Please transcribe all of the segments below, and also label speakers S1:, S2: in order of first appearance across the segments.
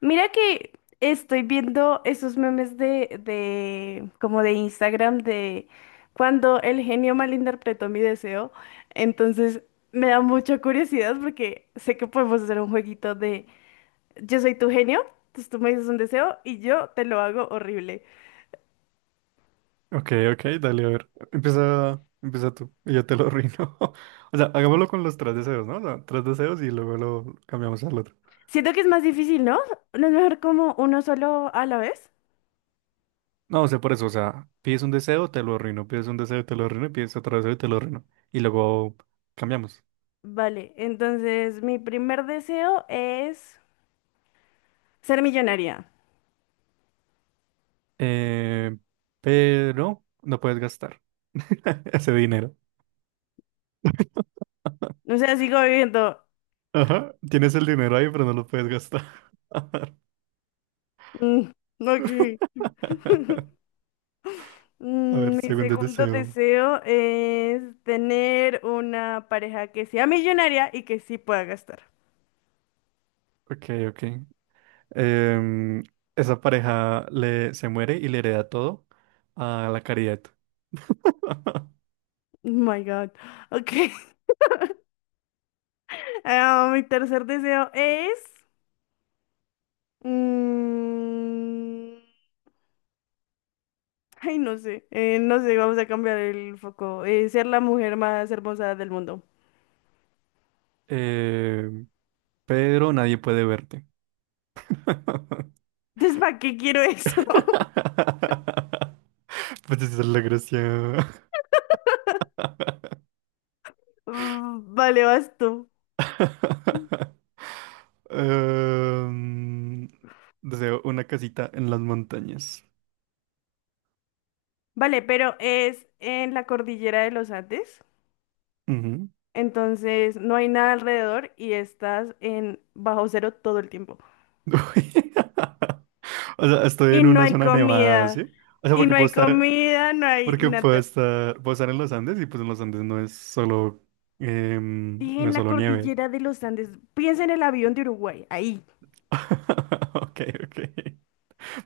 S1: Mira que estoy viendo esos memes como de Instagram de cuando el genio malinterpretó mi deseo. Entonces me da mucha curiosidad porque sé que podemos hacer un jueguito de yo soy tu genio, entonces tú me dices un deseo y yo te lo hago horrible.
S2: Ok, ok, dale, a ver. Empieza, tú y yo te lo arruino. O sea, hagámoslo con los tres deseos, ¿no? O sea, tres deseos y luego lo cambiamos al otro.
S1: Siento que es más difícil, ¿no? ¿No es mejor como uno solo a la vez?
S2: No, o sea, por eso, o sea, pides un deseo, te lo arruino, pides un deseo, te lo arruino, y pides otro deseo y te lo arruino. Y luego cambiamos.
S1: Vale, entonces mi primer deseo es ser millonaria.
S2: Eh, pero no puedes gastar ese dinero.
S1: O sea, sigo viviendo.
S2: Ajá, tienes el dinero ahí, pero no lo puedes gastar. A
S1: Mm, ok.
S2: ver,
S1: Mi
S2: segundo
S1: segundo
S2: deseo.
S1: deseo es tener una pareja que sea millonaria y que sí pueda gastar.
S2: Ok, ok. Em, Esa pareja se muere y le hereda todo a la caridad.
S1: Oh my God. Ok. Ah, mi tercer deseo es... mm, Ay, no sé. No sé, vamos a cambiar el foco. Ser la mujer más hermosa del mundo.
S2: Em, pero nadie puede verte.
S1: Entonces, ¿para qué quiero eso?
S2: Pues esa es la gracia.
S1: Vale, vas tú.
S2: Em, Deseo una casita en las montañas.
S1: Vale, pero es en la cordillera de los Andes.
S2: Ujú.
S1: Entonces no hay nada alrededor y estás en bajo cero todo el tiempo.
S2: O sea, estoy
S1: Y
S2: en
S1: no
S2: una
S1: hay
S2: zona nevada,
S1: comida.
S2: ¿sí? O sea,
S1: Y
S2: porque
S1: no
S2: puedo
S1: hay
S2: estar
S1: comida, no hay
S2: Porque puedo
S1: nada.
S2: estar, en los Andes y pues en los Andes no es solo,
S1: Dije
S2: no
S1: en
S2: es
S1: la
S2: solo nieve.
S1: cordillera de los Andes. Piensa en el avión de Uruguay. Ahí.
S2: Ok, ok.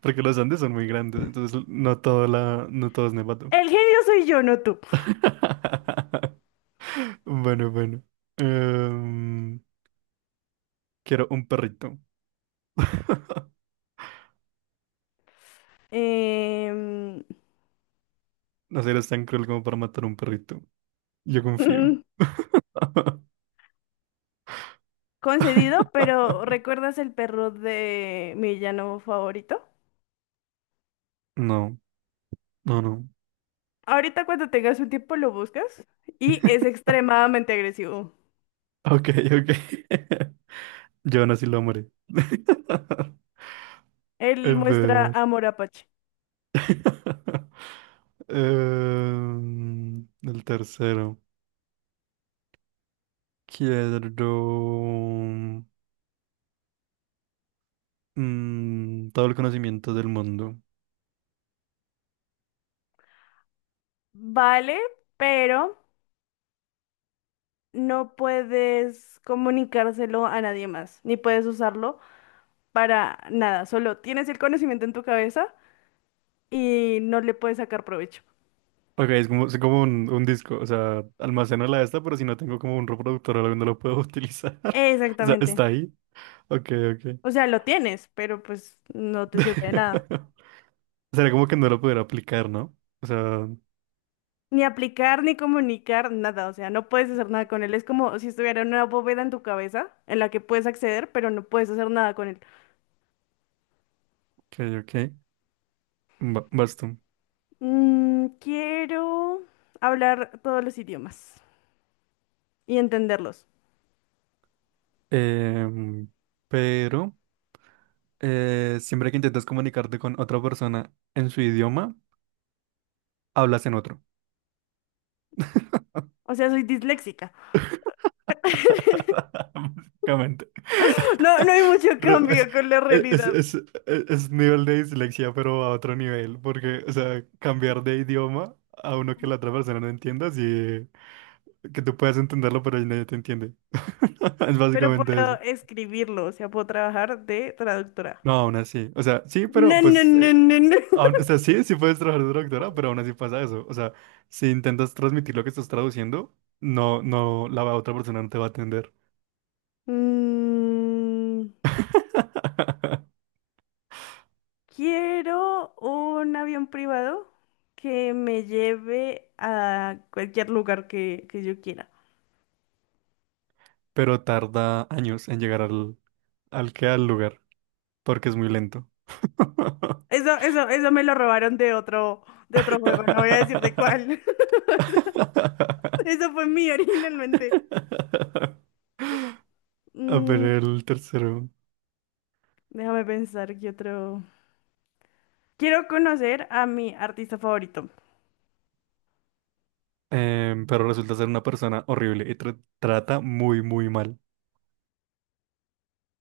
S2: Porque los Andes son muy grandes, entonces no todo es nevado.
S1: El genio soy yo, no tú.
S2: Bueno, bueno. Em, Quiero un perrito.
S1: Em,
S2: No eres tan cruel como para matar un perrito. Yo confío.
S1: mm, concedido, pero ¿recuerdas el perro de mi villano favorito?
S2: No, no, no.
S1: Ahorita cuando tengas un tiempo lo buscas y es extremadamente agresivo.
S2: Ok, ok. Yo aún así lo amaré. A
S1: Él muestra
S2: ver.
S1: amor apache.
S2: El tercero. Quiero todo el conocimiento del mundo.
S1: Vale, pero no puedes comunicárselo a nadie más, ni puedes usarlo para nada, solo tienes el conocimiento en tu cabeza y no le puedes sacar provecho.
S2: Ok, es como un disco. O sea, almaceno la esta, pero si no tengo como un reproductor o algo, no lo puedo utilizar. O sea,
S1: Exactamente.
S2: está ahí. Ok, ok.
S1: O sea, lo tienes, pero pues no te sirve de nada.
S2: Sería como que no lo pudiera aplicar, ¿no? O sea, ok,
S1: Ni aplicar, ni comunicar, nada. O sea, no puedes hacer nada con él. Es como si estuviera una bóveda en tu cabeza en la que puedes acceder, pero no puedes hacer nada con él.
S2: ok. Basto.
S1: Quiero hablar todos los idiomas y entenderlos.
S2: Em, pero siempre que intentas comunicarte con otra persona en su idioma, hablas en otro.
S1: O sea, soy disléxica.
S2: Básicamente.
S1: No, no hay mucho
S2: Pero es,
S1: cambio con la
S2: es,
S1: realidad,
S2: es, es- es nivel de dislexia, pero a otro nivel, porque, o sea, cambiar de idioma a uno que la otra persona no entienda, sí, que tú puedas entenderlo, pero nadie te entiende. Es
S1: pero
S2: básicamente
S1: puedo
S2: eso.
S1: escribirlo, o sea, puedo trabajar de traductora.
S2: No, aún así. O sea, sí,
S1: No,
S2: pero
S1: no,
S2: pues,
S1: no, no, no.
S2: o sea, sí, puedes trabajar de traductora, pero aún así pasa eso. O sea, si intentas transmitir lo que estás traduciendo, no, la otra persona no te va a atender.
S1: Mm, Quiero un avión privado que me lleve a cualquier lugar que yo quiera.
S2: Pero tarda años en llegar al que al lugar. Porque es muy lento.
S1: Eso me lo robaron de otro juego, no voy a decir de cuál. Eso fue mío originalmente.
S2: A ver,
S1: Mm,
S2: el tercero.
S1: Déjame pensar qué otro. Quiero conocer a mi artista favorito.
S2: Pero resulta ser una persona horrible y trata muy, muy mal.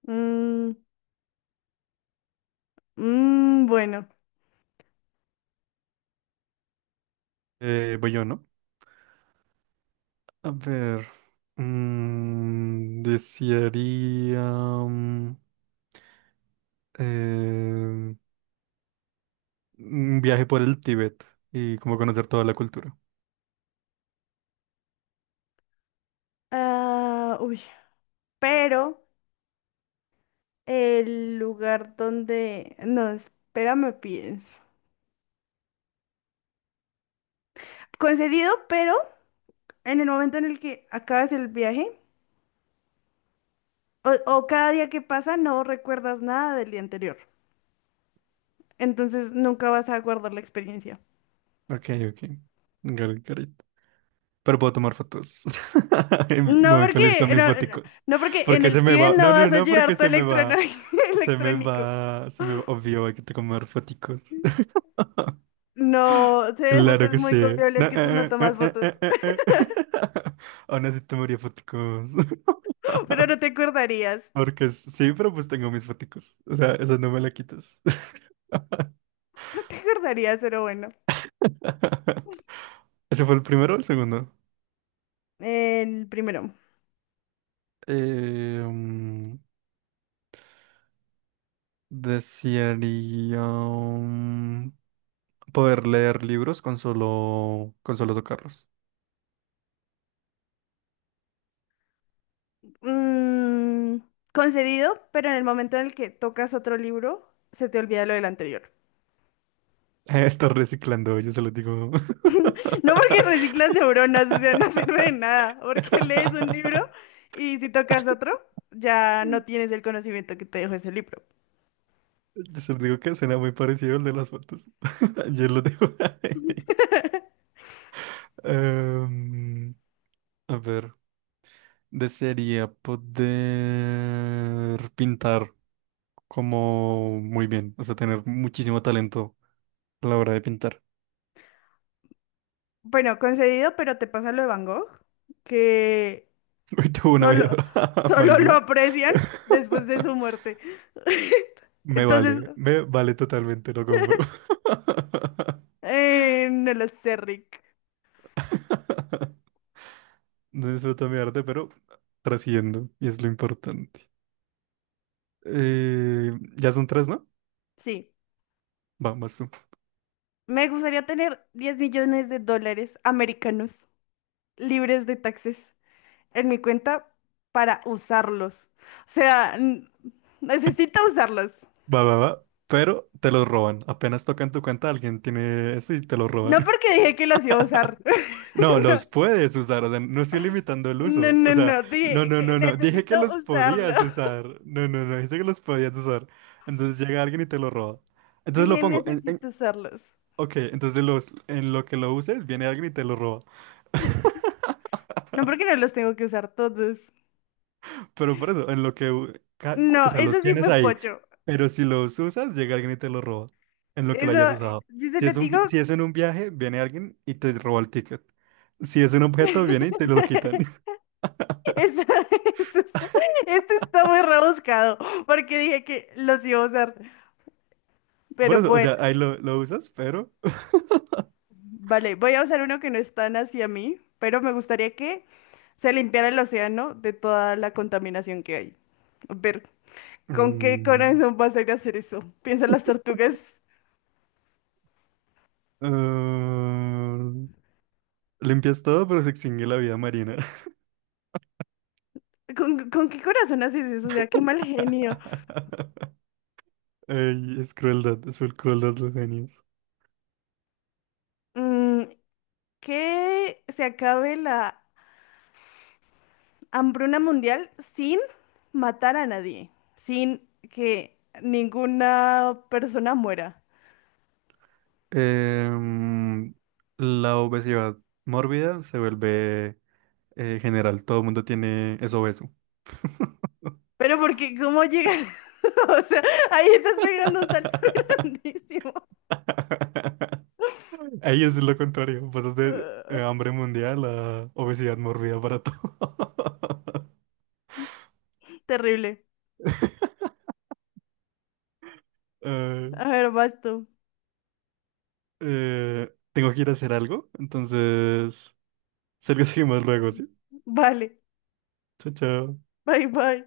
S1: Mm, mm, bueno.
S2: Voy yo, ¿no? A ver. Desearía em, un viaje por el Tíbet y como conocer toda la cultura.
S1: Ah, uy. Pero el lugar donde... No, espérame, pienso. Concedido, pero en el momento en el que acabas el viaje o cada día que pasa no recuerdas nada del día anterior. Entonces nunca vas a guardar la experiencia.
S2: Ok, ok. Got it, got it. Pero puedo tomar fotos. Y
S1: No
S2: muy feliz con
S1: porque,
S2: mis
S1: no,
S2: foticos.
S1: no porque en
S2: Porque se
S1: el
S2: me
S1: Tíbet
S2: va.
S1: no
S2: No, no,
S1: vas a
S2: no,
S1: llevar
S2: porque
S1: tu
S2: se me
S1: electrono-
S2: va. Se me
S1: electrónico.
S2: va. Se me va. Obvio, hay que tomar foticos.
S1: No, sé de
S2: Claro
S1: fuentes
S2: que
S1: muy
S2: sí. No,
S1: confiables que tú no tomas fotos,
S2: Aún así tomaría foticos.
S1: pero no te acordarías.
S2: Porque sí, pero pues tengo mis foticos. O sea, eso no me la quitas.
S1: No te acordarías, pero bueno.
S2: ¿Ese fue el primero o el segundo?
S1: El primero.
S2: Eh, mm, Desearía. Poder leer libros con solo tocarlos.
S1: Mm, Concedido, pero en el momento en el que tocas otro libro, se te olvida lo del anterior.
S2: Estoy reciclando, yo se lo digo.
S1: No porque reciclas neuronas, o sea, no sirve de nada, porque lees un libro y si tocas otro, ya no tienes el conocimiento que te dejó ese libro.
S2: Yo se lo digo que suena muy parecido al de las fotos. Yo lo digo. Em, a ver, desearía poder pintar como muy bien, o sea, tener muchísimo talento a la hora de pintar.
S1: Bueno, concedido, pero te pasa lo de Van Gogh, que
S2: Hoy tuve una vida
S1: solo, solo lo
S2: malísima.
S1: aprecian después de su muerte. Entonces,
S2: Me vale totalmente, lo compro.
S1: no lo sé, Rick.
S2: No disfruto mi arte, pero trasciendo, y es lo importante. Ya son tres, ¿no?
S1: Sí.
S2: Vamos tú.
S1: Me gustaría tener 10 millones de dólares americanos libres de taxes en mi cuenta para usarlos. O sea, necesito usarlos.
S2: Va, va, va. Pero te los roban. Apenas tocan tu cuenta, alguien tiene eso y te lo roban.
S1: No porque dije que los iba a usar.
S2: No, los puedes usar. O sea, no estoy limitando el
S1: No,
S2: uso. O
S1: no,
S2: sea,
S1: no.
S2: no,
S1: Dije
S2: no,
S1: que
S2: no, no. Dije que
S1: necesito
S2: los
S1: usarlos.
S2: podías usar. No, no, no. Dije que los podías usar. Entonces llega alguien y te lo roba. Entonces lo
S1: Dije
S2: pongo.
S1: necesito usarlos.
S2: Ok, entonces en lo que lo uses, viene alguien y te lo roba.
S1: No porque no los tengo que usar todos.
S2: Pero por eso, en lo que, o
S1: No,
S2: sea, los
S1: eso sí
S2: tienes
S1: fue
S2: ahí.
S1: pocho.
S2: Pero si los usas, llega alguien y te lo roba. En lo que lo
S1: Eso,
S2: hayas usado.
S1: yo se lo digo,
S2: Si es en un viaje, viene alguien y te roba el ticket. Si es un objeto, viene y te lo quitan.
S1: esto, esto, está esto está muy rebuscado, porque dije que los iba a usar, pero
S2: Por eso, o
S1: bueno,
S2: sea, ahí lo usas, pero...
S1: vale, voy a usar uno que no es tan hacia mí, pero me gustaría que se limpiara el océano de toda la contaminación que hay. A ver, ¿con qué
S2: mm,
S1: corazón vas a ir a hacer eso? Piensa en las tortugas.
S2: ah, limpias todo, pero se extingue la vida marina.
S1: ¿Con qué corazón haces eso? O sea, qué mal genio.
S2: Ey, es crueldad, es full crueldad los genios.
S1: Mm, que se acabe la hambruna mundial sin matar a nadie, sin que ninguna persona muera.
S2: Em, la obesidad mórbida se vuelve general, todo el mundo tiene es obeso.
S1: Pero porque, ¿cómo llegas? O sea, ahí estás pegando un salto grandísimo.
S2: Ahí es lo contrario, pasas de
S1: Ah,
S2: hambre mundial a obesidad mórbida para todo.
S1: terrible.
S2: Eh,
S1: A ver, vas tú.
S2: Tengo que ir a hacer algo, entonces, sé que seguimos luego, ¿sí?
S1: Vale.
S2: Chao, chao.
S1: Bye, bye.